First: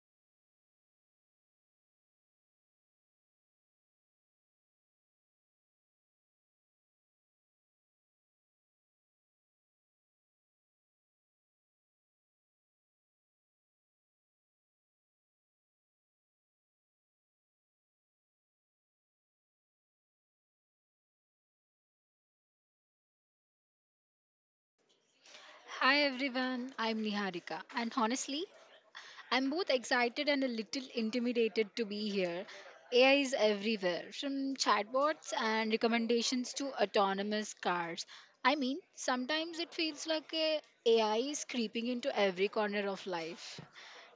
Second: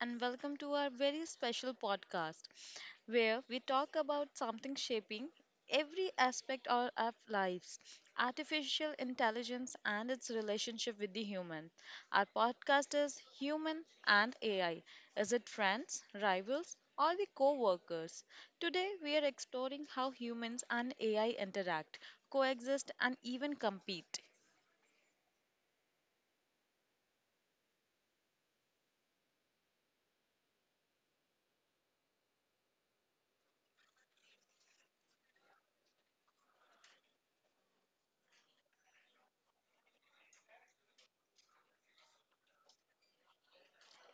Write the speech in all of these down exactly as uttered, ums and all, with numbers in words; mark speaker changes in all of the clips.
Speaker 1: and welcome to our very special podcast where we talk about something shaping every aspect of our lives artificial intelligence and its relationship with the human. Our podcast is Human and A I. Is it friends, rivals, or the co workers? Today, we are exploring how humans and A I interact, coexist, and even compete.
Speaker 2: Hi everyone, I'm Niharika, and honestly, I'm both excited and a little intimidated to be here. A I is everywhere, from chatbots and recommendations to autonomous cars. I mean, sometimes it feels like a AI is creeping into every corner of life.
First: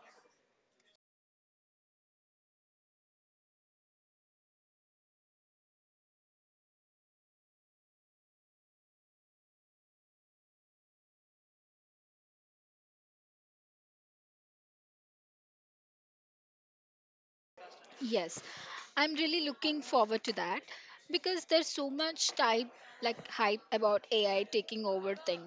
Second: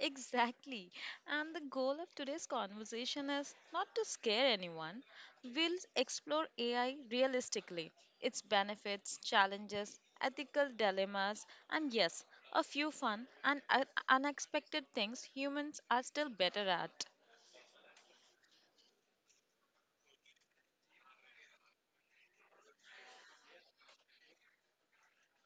Speaker 1: Exactly. And the goal of today's conversation is not to scare anyone. We'll explore A I realistically, its benefits, challenges, ethical dilemmas, and yes, a few fun and uh, unexpected things humans are still better at.
Speaker 2: Yes, I'm really looking forward to that because there's so much type like hype about A I taking over thing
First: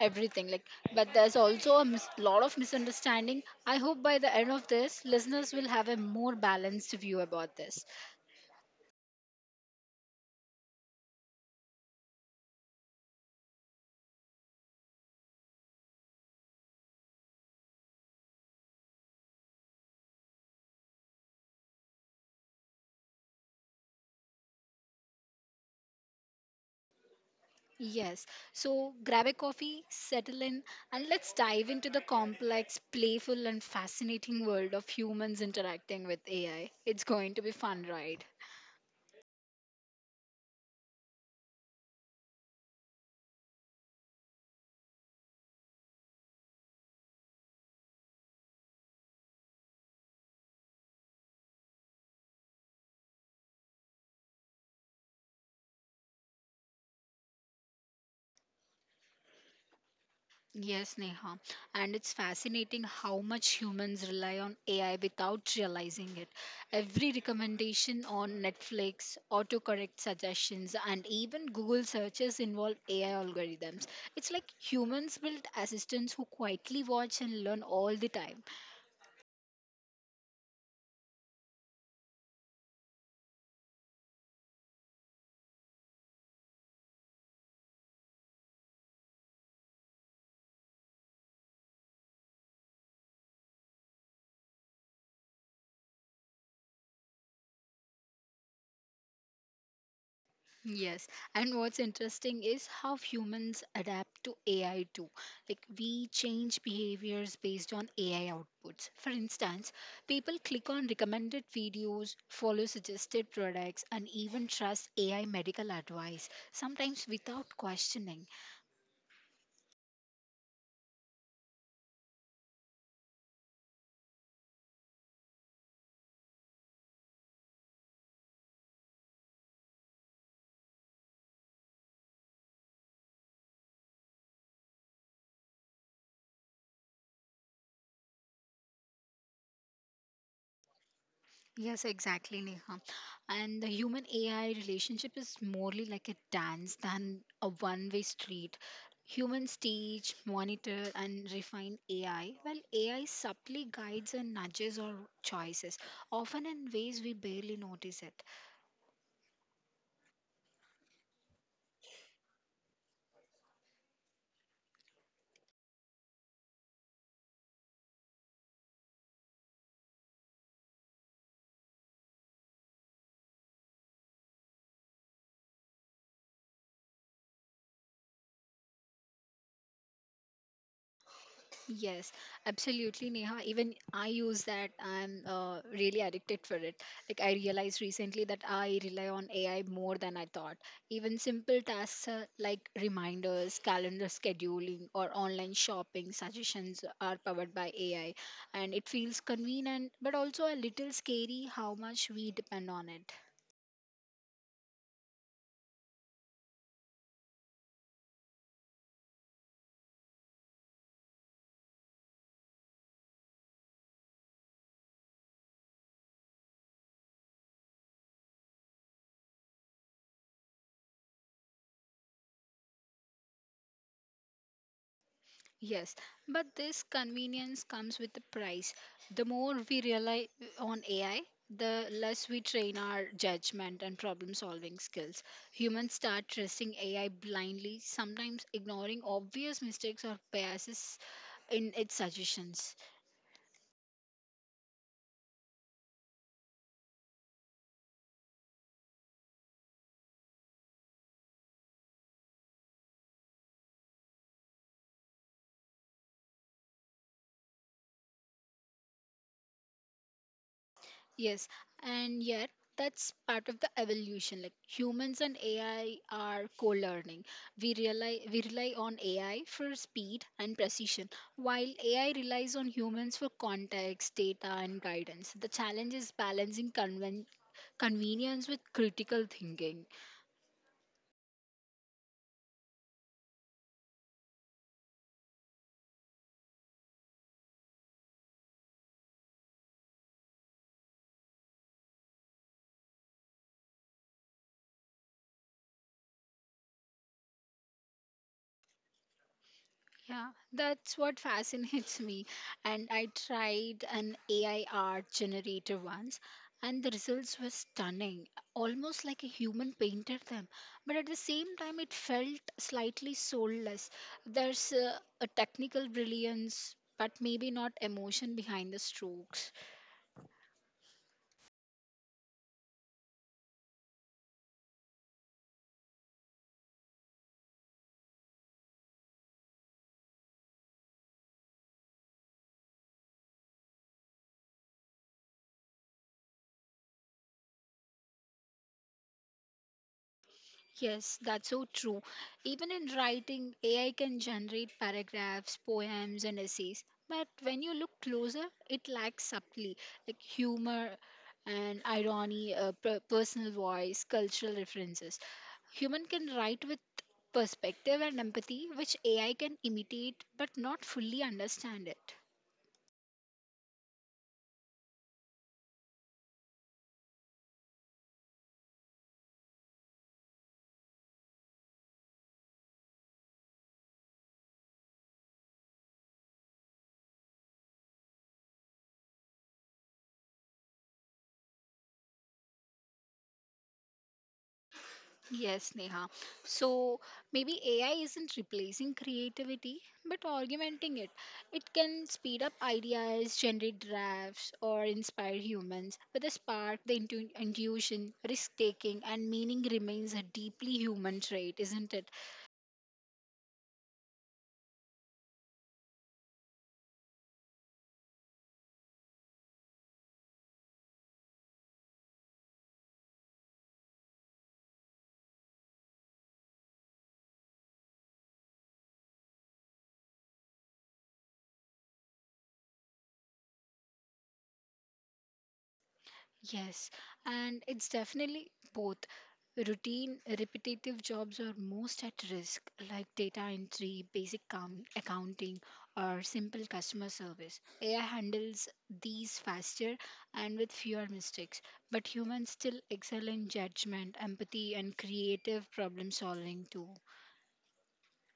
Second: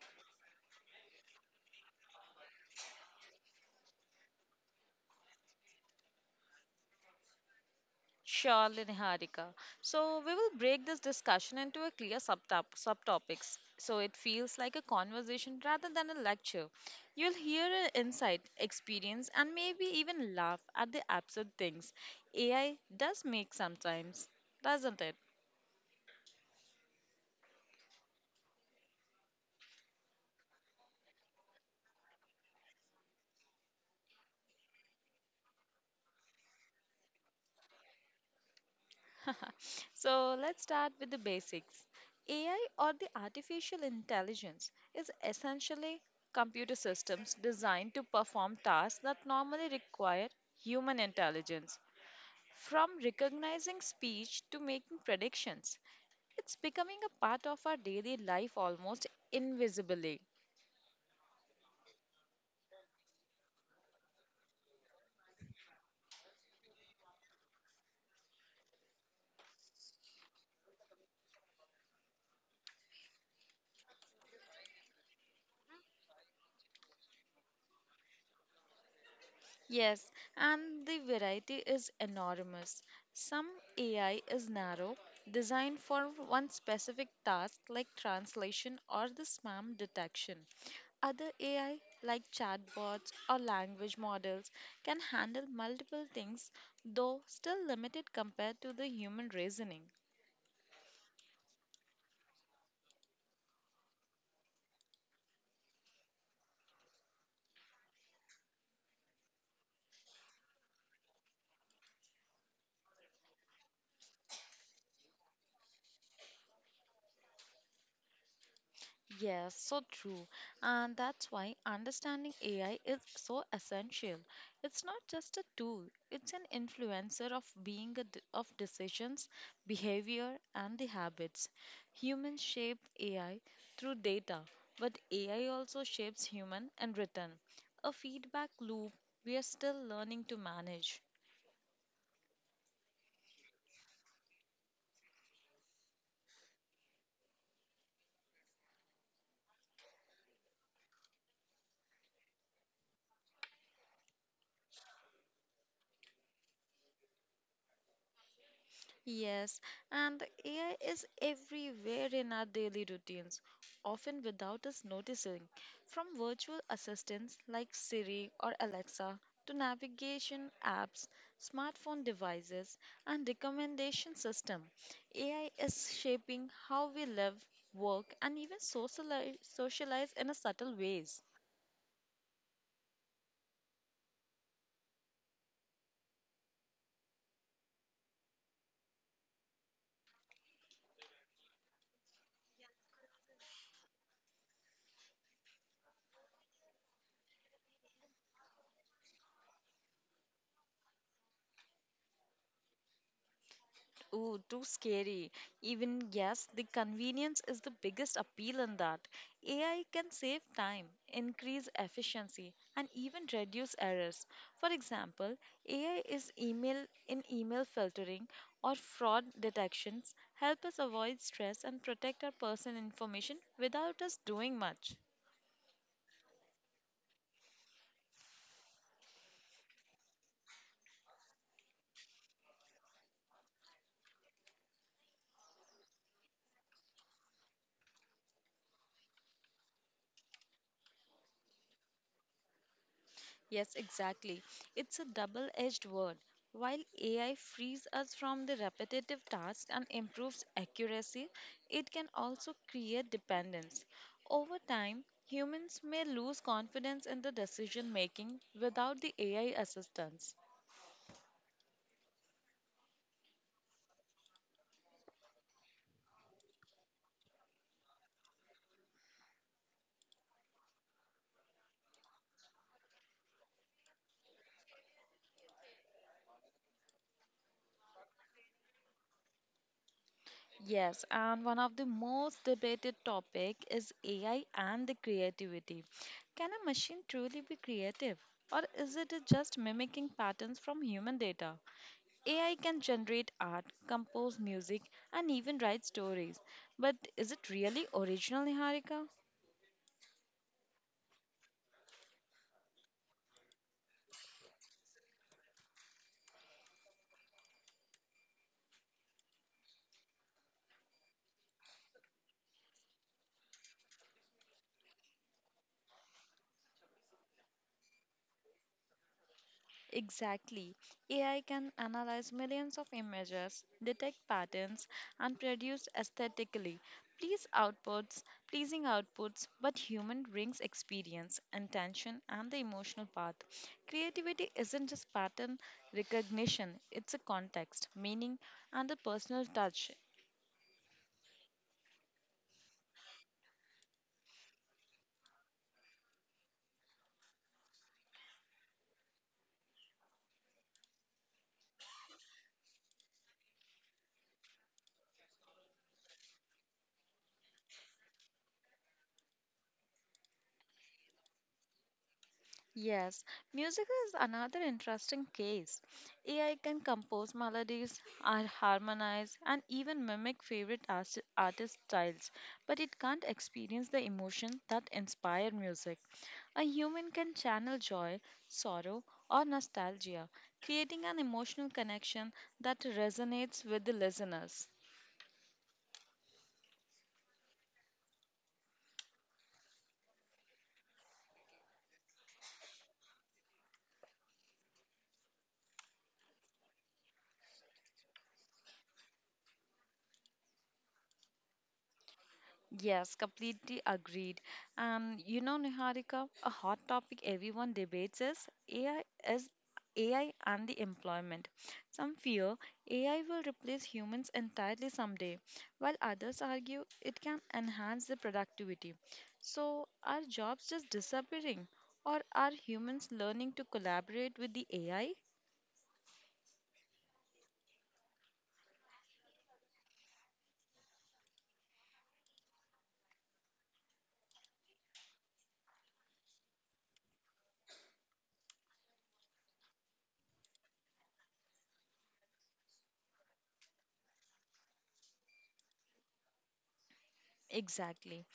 Speaker 2: everything like but there's also a mis- lot of misunderstanding. I hope by the end of this listeners will have a more balanced view about this.
Speaker 1: Surely, Niharika. So, we will break this discussion into a clear subtop- subtopics so it feels like a conversation rather than a lecture. You'll hear an insight, experience, and maybe even laugh at the absurd things A I does make sometimes, doesn't it?
Speaker 2: Yes. So grab a coffee, settle in and let's dive into the complex, playful and fascinating world of humans interacting with A I. It's going to be fun, right?
Speaker 1: So, let's start with the basics. A I or the artificial intelligence is essentially computer systems designed to perform tasks that normally require human intelligence. From recognizing speech to making predictions, it's becoming a part of our daily life almost invisibly.
Speaker 2: Yes, Neha. And it's fascinating how much humans rely on A I without realizing it. Every recommendation on Netflix, autocorrect suggestions, and even Google searches involve A I algorithms. It's like humans build assistants who quietly watch and learn all the time.
Speaker 1: Yes, and the variety is enormous. Some A I is narrow, designed for one specific task like translation or the spam detection. Other A I, like chatbots or language models, can handle multiple things, though still limited compared to the human reasoning.
Speaker 2: Yes, and what's interesting is how humans adapt to A I too. Like we change behaviors based on A I outputs. For instance, people click on recommended videos, follow suggested products, and even trust A I medical advice, sometimes without questioning.
Speaker 1: Yes, so true. And that's why understanding A I is so essential. It's not just a tool, it's an influencer of being a d of decisions, behavior, and the habits. Humans shape A I through data, but A I also shapes human and return, a feedback loop we are still learning to manage.
Speaker 2: Yes, exactly, Neha. And the human A I relationship is morely like a dance than a one way street. Humans teach, monitor, and refine A I, while A I subtly guides and nudges our choices, often in ways we barely notice it.
Speaker 1: Yes, and A I is everywhere in our daily routines, often without us noticing. From virtual assistants like Siri or Alexa to navigation apps, smartphone devices, and recommendation system, A I is shaping how we live, work, and even socialize, socialize in a subtle ways.
Speaker 2: Yes, absolutely, Neha. Even I use that. I'm uh, really addicted for it. Like I realized recently that I rely on A I more than I thought. Even simple tasks uh, like reminders, calendar scheduling, or online shopping suggestions are powered by A I, and it feels convenient, but also a little scary how much we depend on it.
Speaker 1: Ooh, too scary. Even yes, the convenience is the biggest appeal in that. A I can save time, increase efficiency, and even reduce errors. For example, A I is email in email filtering or fraud detections help us avoid stress and protect our personal information without us doing much.
Speaker 2: Yes, but this convenience comes with a price. The more we rely on A I, the less we train our judgment and problem solving skills. Humans start trusting A I blindly, sometimes ignoring obvious mistakes or biases in its suggestions.
Speaker 1: Yes, exactly. It's a double edged word. While A I frees us from the repetitive tasks and improves accuracy, it can also create dependence. Over time, humans may lose confidence in the decision making without the A I assistance.
Speaker 2: Yes, and yet that's part of the evolution. Like humans and A I are co-learning. We rely we rely on A I for speed and precision, while A I relies on humans for context, data, and guidance. The challenge is balancing conven- convenience with critical thinking.
Speaker 1: Yes, and one of the most debated topic is A I and the creativity. Can a machine truly be creative or is it just mimicking patterns from human data? A I can generate art, compose music, and even write stories. But is it really original, Niharika?
Speaker 2: Yeah, that's what fascinates me. And I tried an A I art generator once, and the results were stunning, almost like a human painted them. But at the same time, it felt slightly soulless. There's a, a technical brilliance, but maybe not emotion behind the strokes.
Speaker 1: Exactly. A I can analyze millions of images, detect patterns, and produce aesthetically please outputs, pleasing outputs, but human brings experience, intention, and the emotional path. Creativity isn't just pattern recognition, it's a context, meaning, and a personal touch.
Speaker 2: Yes, that's so true. Even in writing, A I can generate paragraphs, poems, and essays. But when you look closer, it lacks subtly, like humor and irony, uh, per- personal voice, cultural references. Human can write with perspective and empathy, which A I can imitate but not fully understand it.
Speaker 1: Yes, music is another interesting case. A I can compose melodies, ar- harmonize, and even mimic favorite arti- artist styles, but it can't experience the emotion that inspire music. A human can channel joy, sorrow, or nostalgia, creating an emotional connection that resonates with the listeners.
Speaker 2: Yes, Neha. So maybe A I isn't replacing creativity, but augmenting it. It can speed up ideas, generate drafts, or inspire humans. But the spark, the intu- intuition, risk taking, and meaning remains a deeply human trait, isn't it?
Speaker 1: Yes, completely agreed. And you know, Niharika, a hot topic everyone debates is A I is A I and the employment. Some fear A I will replace humans entirely someday, while others argue it can enhance the productivity. So, are jobs just disappearing, or are humans learning to collaborate with the A I?
Speaker 2: Yes, and it's definitely both. Routine, repetitive jobs are most at risk, like data entry, basic count, accounting, or simple customer service. A I handles these faster and with fewer mistakes, but humans still excel in judgment, empathy, and creative problem solving too.
Speaker 1: Exactly.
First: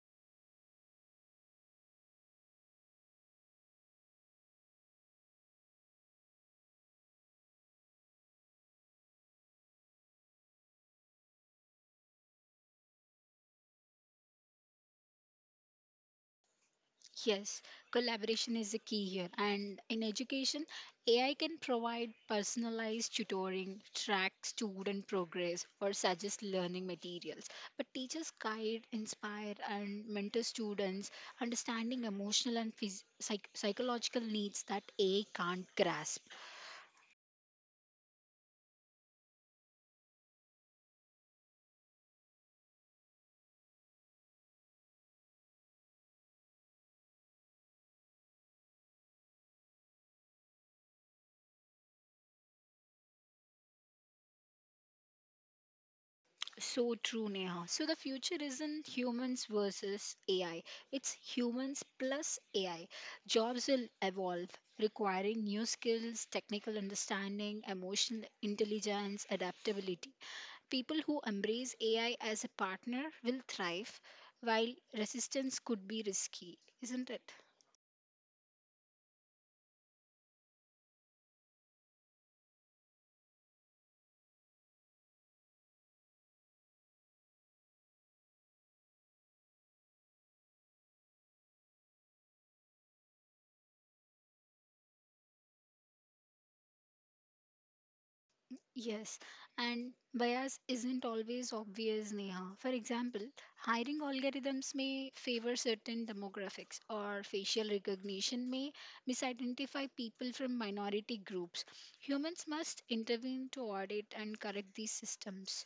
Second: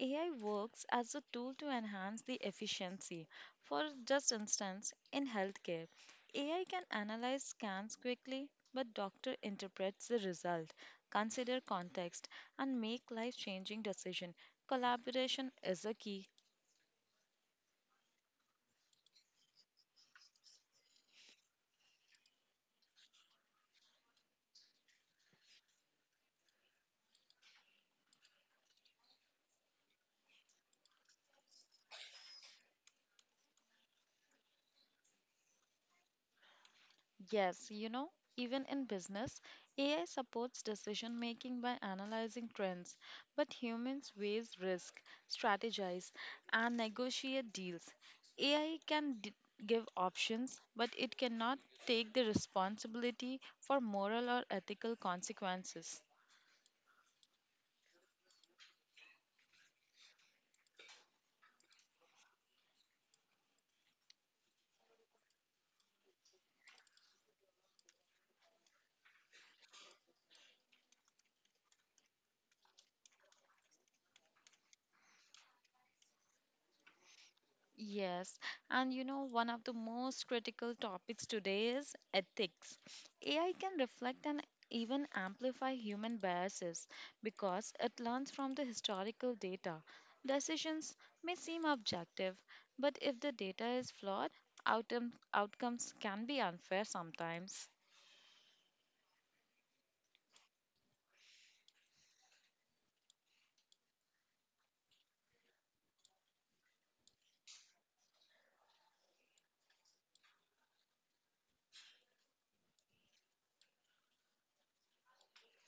Speaker 1: A I works as a tool to enhance the efficiency. For just instance, in healthcare, A I can analyze scans quickly, but doctor interprets the result, consider context, and make life-changing decision. Collaboration is a key.
Speaker 2: Yes, collaboration is the key here. And in education, A I can provide personalized tutoring, track student progress, or suggest learning materials. But teachers guide, inspire, and mentor students, understanding emotional and phys- psych- psychological needs that A I can't grasp.
Speaker 1: Yes, you know, even in business, A I supports decision making by analyzing trends, but humans weigh risk, strategize, and negotiate deals. A I can d- give options, but it cannot take the responsibility for moral or ethical consequences.
Speaker 2: So true, Neha. So the future isn't humans versus A I, it's humans plus A I. Jobs will evolve, requiring new skills, technical understanding, emotional intelligence, adaptability. People who embrace A I as a partner will thrive, while resistance could be risky, isn't it?
Speaker 1: Yes, and you know, one of the most critical topics today is ethics. A I can reflect and even amplify human biases because it learns from the historical data. Decisions may seem objective, but if the data is flawed, outcome, outcomes can be unfair sometimes.
Speaker 2: Yes, and bias isn't always obvious, Neha. For example, hiring algorithms may favor certain demographics, or facial recognition may misidentify people from minority groups. Humans must intervene to audit and correct these systems.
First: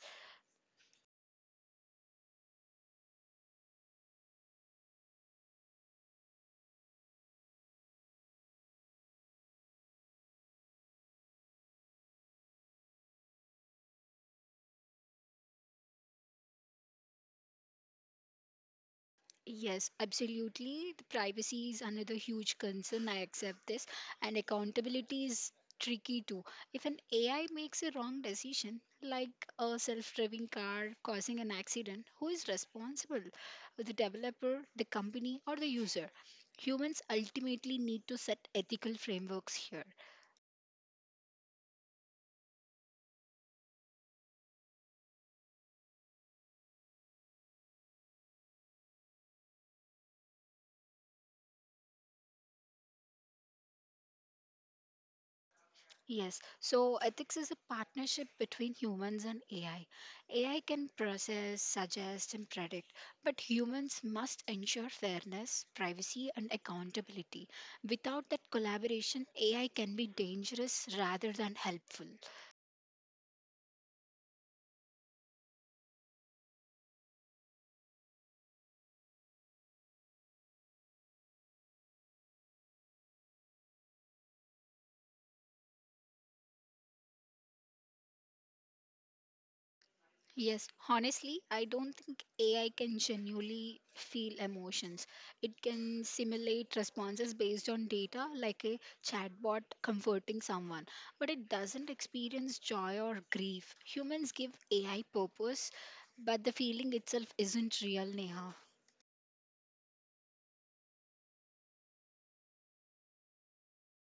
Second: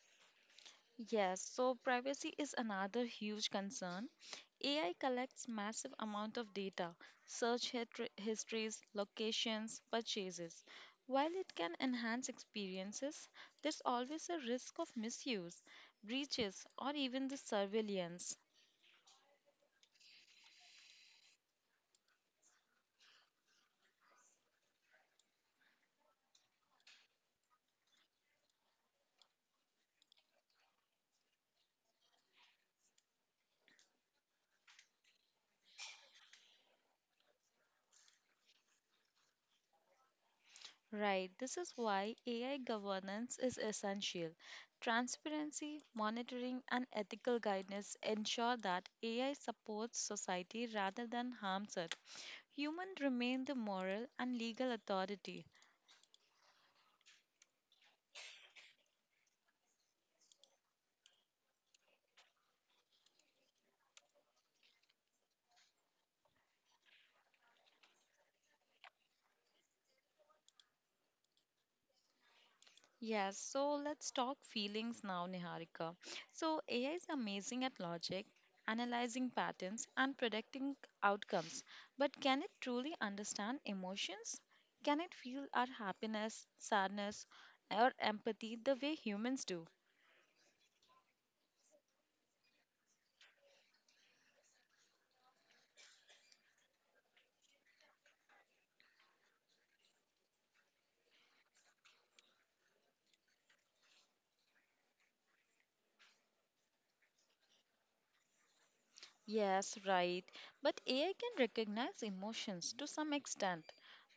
Speaker 1: Yes, so privacy is another huge concern. A I collects massive amount of data, search hitri- histories, locations, purchases. While it can enhance experiences, there's always a risk of misuse, breaches, or even the surveillance.
Speaker 2: Yes, absolutely. The privacy is another huge concern. I accept this. And accountability is tricky too. If an A I makes a wrong decision, like a self driving car causing an accident, who is responsible? The developer, the company, or the user? Humans ultimately need to set ethical frameworks here.
Speaker 1: Right, this is why A I governance is essential. Transparency, monitoring, and ethical guidance ensure that A I supports society rather than harms it. Humans remain the moral and legal authority.
Speaker 2: Yes, so ethics is a partnership between humans and A I. A I can process, suggest, and predict, but humans must ensure fairness, privacy, and accountability. Without that collaboration, A I can be dangerous rather than helpful.
Speaker 1: Yes, so let's talk feelings now, Niharika. So, A I is amazing at logic, analyzing patterns, and predicting outcomes. But can it truly understand emotions? Can it feel our happiness, sadness, or empathy the way humans do?
Speaker 2: Yes, honestly, I don't think A I can genuinely feel emotions. It can simulate responses based on data, like a chatbot comforting someone, but it doesn't experience joy or grief. Humans give A I purpose, but the feeling itself isn't real, Neha.
Speaker 1: Yes, right. But A I can recognize emotions to some extent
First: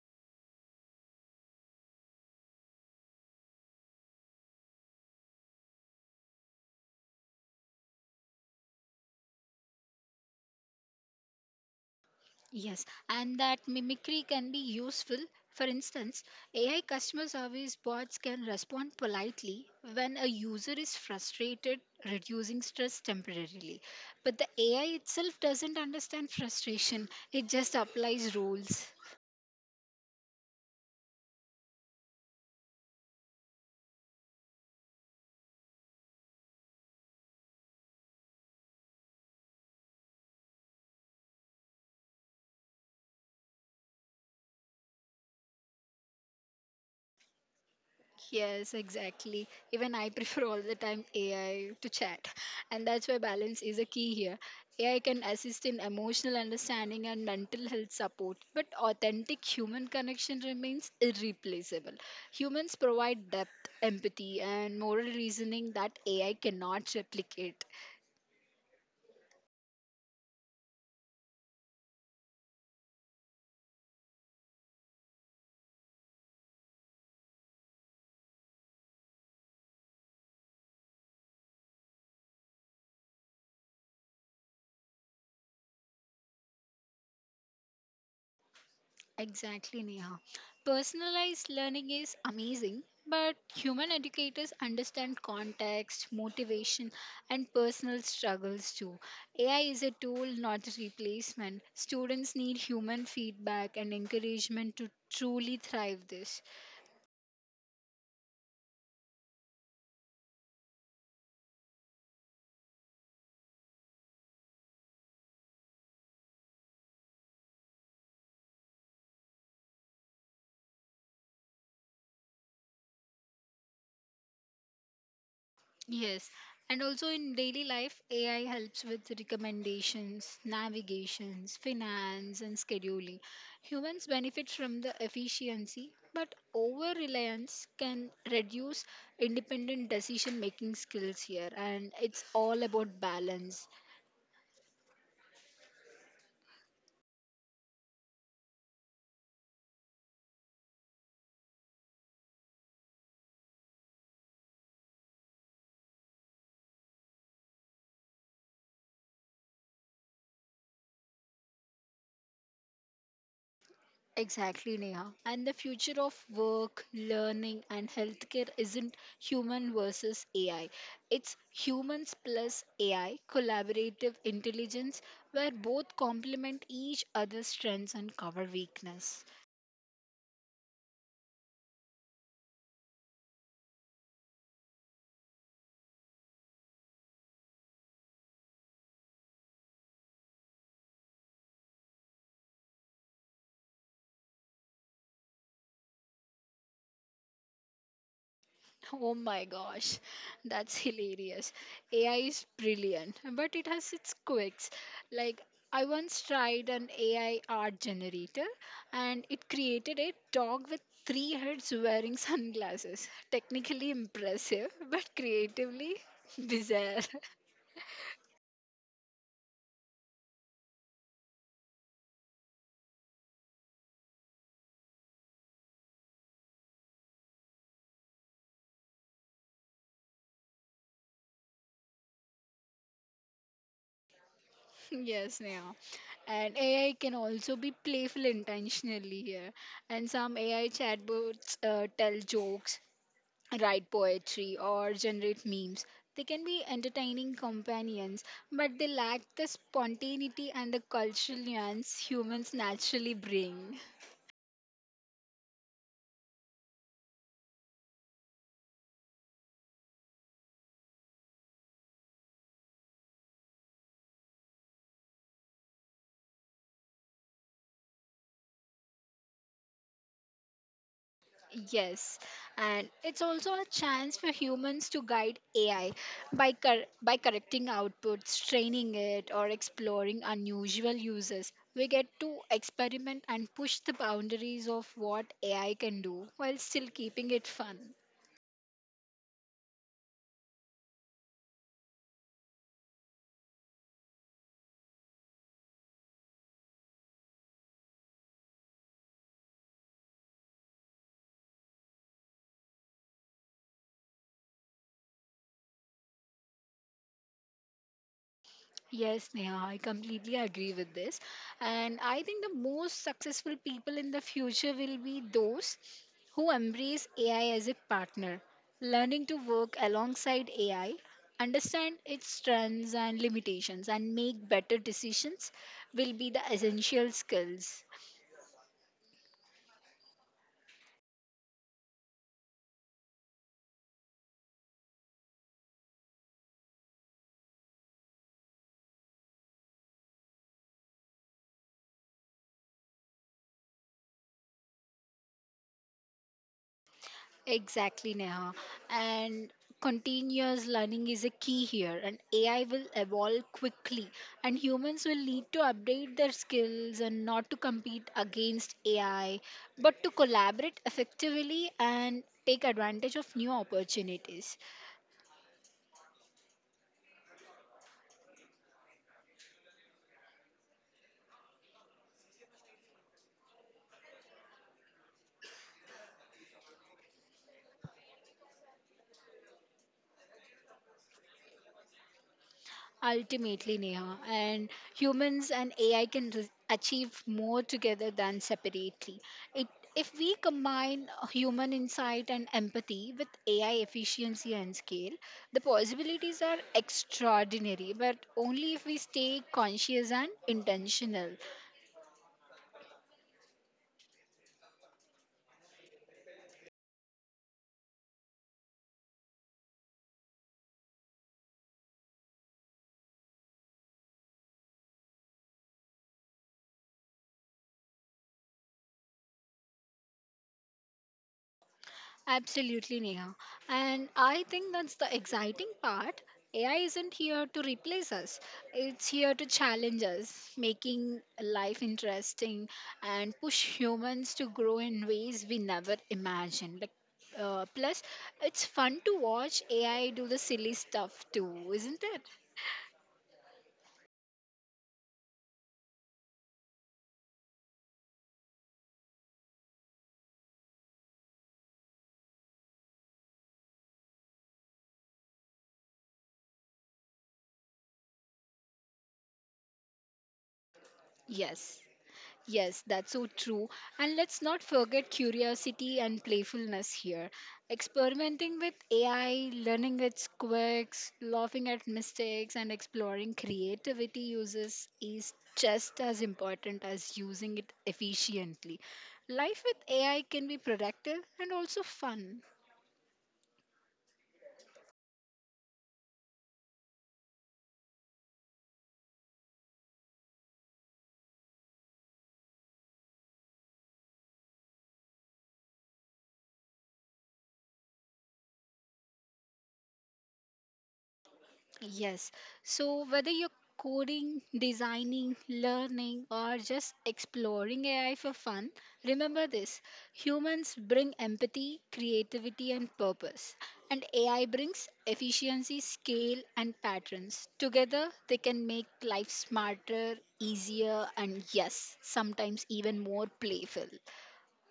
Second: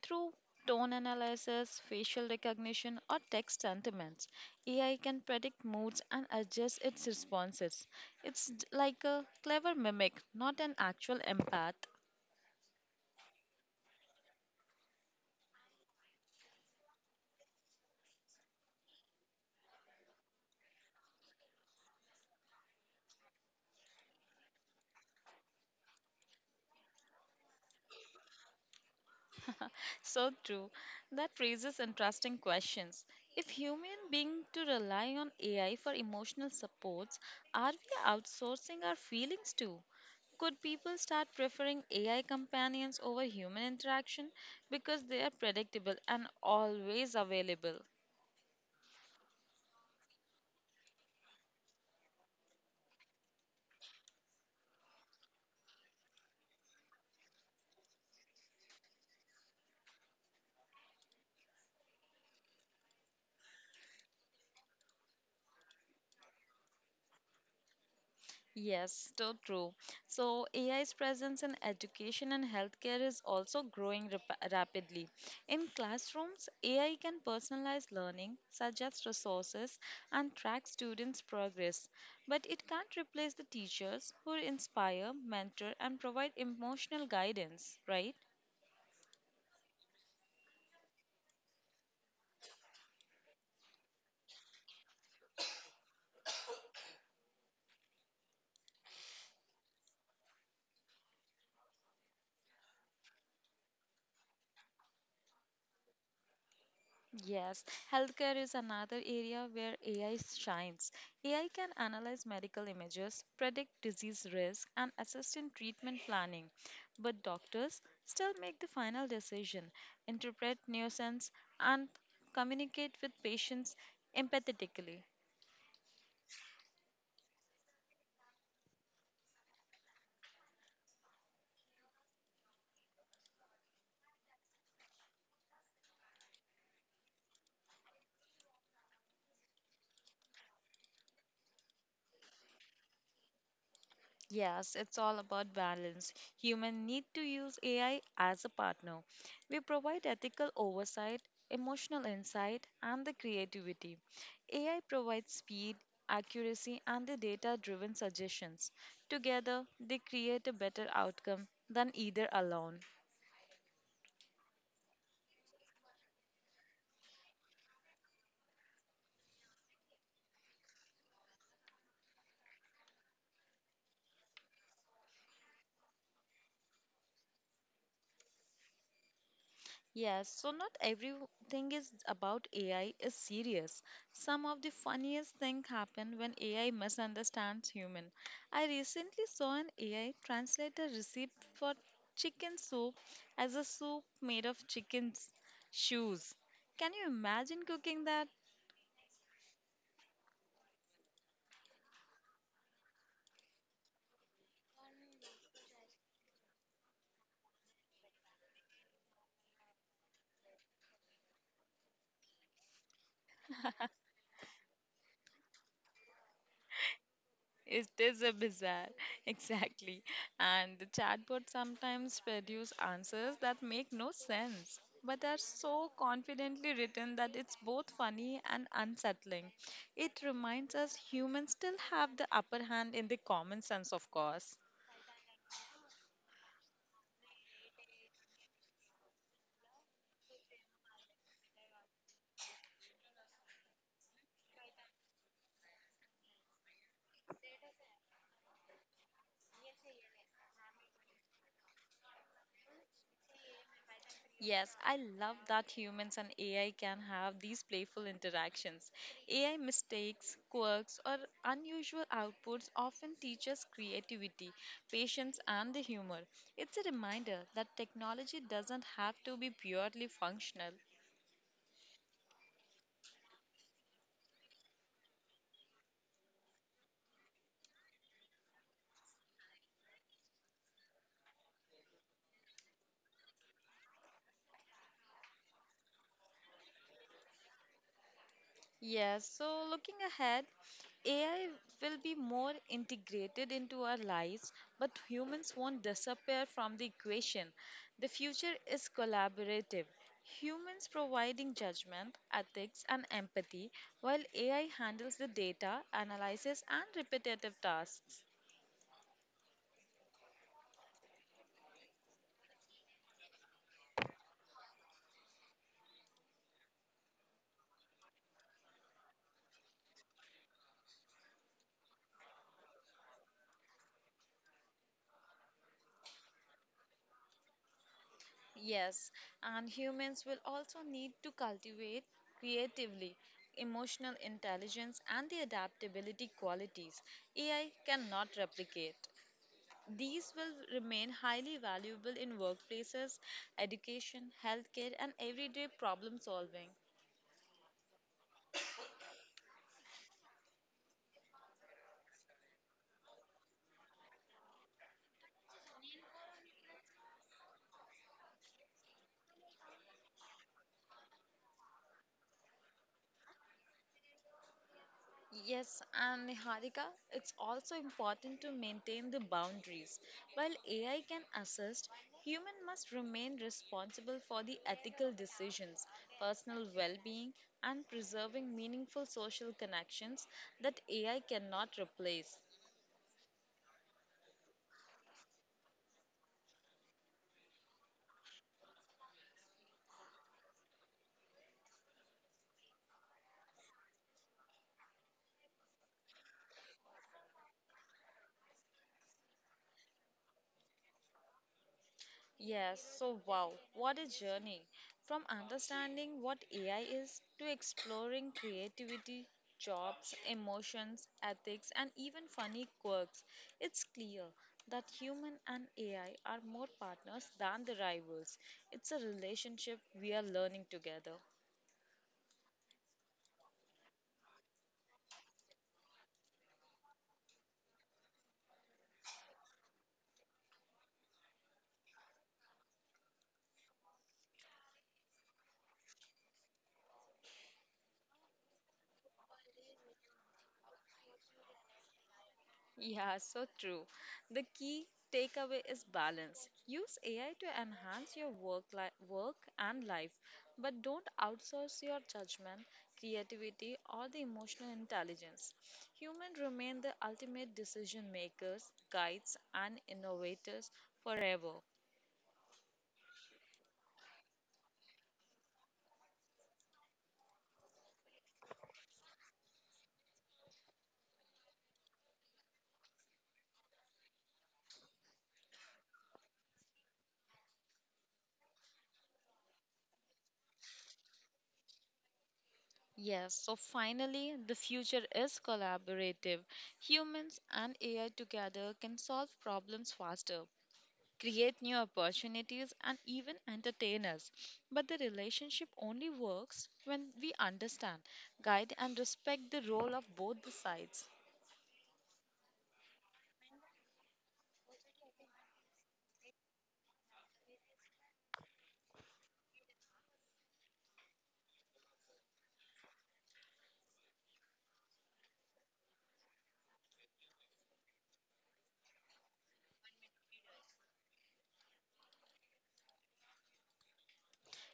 Speaker 1: through tone analysis, facial recognition, or text sentiments. A I can predict moods and adjust its responses. It's d- like a clever mimic, not an actual empath.
Speaker 2: Yes, and that mimicry can be useful. For instance, A I customer service bots can respond politely when a user is frustrated, reducing stress temporarily. But the A I itself doesn't understand frustration, it just applies rules.
Speaker 1: So true. That raises interesting questions. If human being to rely on A I for emotional supports, are we outsourcing our feelings too? Could people start preferring A I companions over human interaction because they are predictable and always available?
Speaker 2: Yes, exactly. Even I prefer all the time A I to chat. And that's why balance is a key here. A I can assist in emotional understanding and mental health support, but authentic human connection remains irreplaceable. Humans provide depth, empathy, and moral reasoning that A I cannot replicate.
Speaker 1: Yes, so true. So A I's presence in education and healthcare is also growing rap- rapidly. In classrooms, A I can personalize learning, suggest resources, and track students' progress. But it can't replace the teachers who inspire, mentor, and provide emotional guidance, right?
Speaker 2: Exactly, Neha. Personalized learning is amazing, but human educators understand context, motivation, and personal struggles too. A I is a tool, not a replacement. Students need human feedback and encouragement to truly thrive this.
Speaker 1: Yes, healthcare is another area where A I shines. A I can analyze medical images, predict disease risk, and assist in treatment planning. But doctors still make the final decision, interpret nuisance, and communicate with patients empathetically.
Speaker 2: Yes, and also in daily life, A I helps with recommendations, navigations, finance, and scheduling. Humans benefit from the efficiency, but over reliance can reduce independent decision making skills here, and it's all about balance.
Speaker 1: Yes, it's all about balance. Human need to use A I as a partner. We provide ethical oversight, emotional insight, and the creativity. A I provides speed, accuracy, and the data-driven suggestions. Together, they create a better outcome than either alone.
Speaker 2: Exactly, Neha. And the future of work, learning, and healthcare isn't human versus A I. It's humans plus A I, collaborative intelligence, where both complement each other's strengths and cover weakness.
Speaker 1: Yes, so not everything is about A I is serious. Some of the funniest things happen when A I misunderstands human. I recently saw an A I translate a recipe for chicken soup as a soup made of chicken's shoes. Can you imagine cooking that?
Speaker 2: Oh my gosh, that's hilarious. A I is brilliant, but it has its quirks. Like, I once tried an A I art generator and it created a dog with three heads wearing sunglasses. Technically impressive, but creatively bizarre.
Speaker 1: It is a bizarre, exactly. And the chatbot sometimes produce answers that make no sense, but are so confidently written that it's both funny and unsettling. It reminds us humans still have the upper hand in the common sense, of course.
Speaker 2: Yes, now. And A I can also be playful intentionally here. And some A I chatbots uh, tell jokes, write poetry or generate memes. They can be entertaining companions, but they lack the spontaneity and the cultural nuance humans naturally bring.
Speaker 1: Yes, I love that humans and A I can have these playful interactions. A I mistakes, quirks, or unusual outputs often teach us creativity, patience, and the humor. It's a reminder that technology doesn't have to be purely functional.
Speaker 2: Yes, and it's also a chance for humans to guide A I by cor- by correcting outputs, training it, or exploring unusual uses. We get to experiment and push the boundaries of what A I can do while still keeping it fun.
Speaker 1: Yes, so looking ahead, A I will be more integrated into our lives, but humans won't disappear from the equation. The future is collaborative. Humans providing judgment, ethics, and empathy, while A I handles the data, analysis, and repetitive tasks.
Speaker 2: Yes, Neha, I completely agree with this. And I think the most successful people in the future will be those who embrace A I as a partner, learning to work alongside A I, understand its strengths and limitations, and make better decisions will be the essential skills.
Speaker 1: Yes, and humans will also need to cultivate creatively emotional intelligence and the adaptability qualities A I cannot replicate. These will remain highly valuable in workplaces, education, healthcare, and everyday problem solving.
Speaker 2: Exactly, Neha. And continuous learning is a key here, and A I will evolve quickly, and humans will need to update their skills and not to compete against A I, but to collaborate effectively and take advantage of new opportunities.
Speaker 1: Yes, and Niharika, it's also important to maintain the boundaries. While A I can assist, human must remain responsible for the ethical decisions, personal well-being, and preserving meaningful social connections that A I cannot replace.
Speaker 2: Ultimately, Neha, and humans and A I can re- achieve more together than separately. It, if we combine human insight and empathy with A I efficiency and scale, the possibilities are extraordinary, but only if we stay conscious and intentional.
Speaker 1: Yes, so wow, what a journey. From understanding what A I is to exploring creativity, jobs, emotions, ethics, and even funny quirks, it's clear that human and A I are more partners than the rivals. It's a relationship we are learning together.
Speaker 2: Absolutely, Neha. And I think that's the exciting part. A I isn't here to replace us, it's here to challenge us, making life interesting and push humans to grow in ways we never imagined. Like, uh, plus, it's fun to watch A I do the silly stuff too, isn't it?
Speaker 1: Yeah, so true. The key takeaway is balance. Use A I to enhance your work li- work and life, but don't outsource your judgment, creativity, or the emotional intelligence. Humans remain the ultimate decision makers, guides, and innovators forever.
Speaker 2: Yes. Yes, that's so true. And let's not forget curiosity and playfulness here. Experimenting with A I, learning its quirks, laughing at mistakes, and exploring creativity uses is just as important as using it efficiently. Life with A I can be productive and also fun.
Speaker 1: Yes, so finally, the future is collaborative. Humans and A I together can solve problems faster, create new opportunities, and even entertain us. But the relationship only works when we understand, guide, and respect the role of both the sides.
Speaker 2: Yes. So whether you're coding, designing, learning, or just exploring A I for fun, remember this humans bring empathy, creativity, and purpose. And A I brings efficiency, scale, and patterns. Together, they can make life smarter, easier, and yes, sometimes even more playful.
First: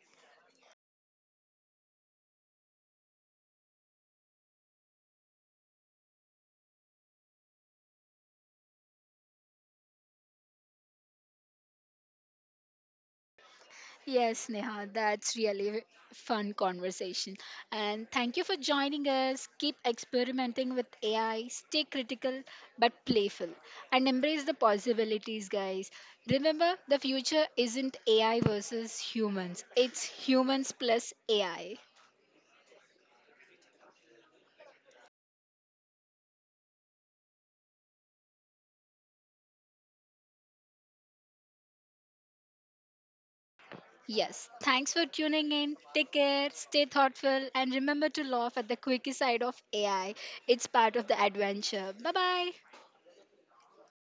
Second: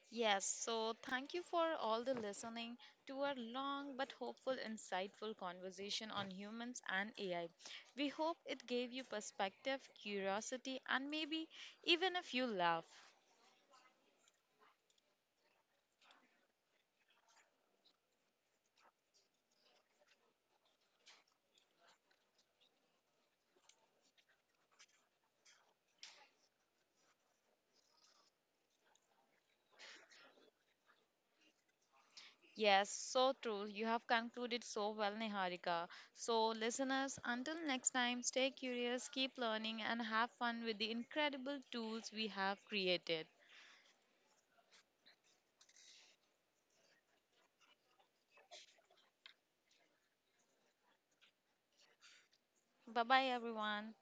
Speaker 1: Yes, so thank you for all the listening to our long but hopeful, insightful conversation on humans and A I. We hope it gave you perspective, curiosity, and maybe even a few laugh.
Speaker 2: Yes, Neha, that's really a fun conversation. And thank you for joining us. Keep experimenting with A I, stay critical but playful, and embrace the possibilities, guys. Remember, the future isn't A I versus humans, it's humans plus A I.
Speaker 1: Yes, so true. You have concluded so well, Niharika. So, listeners, until next time, stay curious, keep learning, and have fun with the incredible tools we have created.
Speaker 2: Yes, thanks for tuning in. Take care, stay thoughtful, and remember to laugh at the quirky side of A I. It's part of the adventure. Bye bye.
Speaker 1: Bye bye, everyone.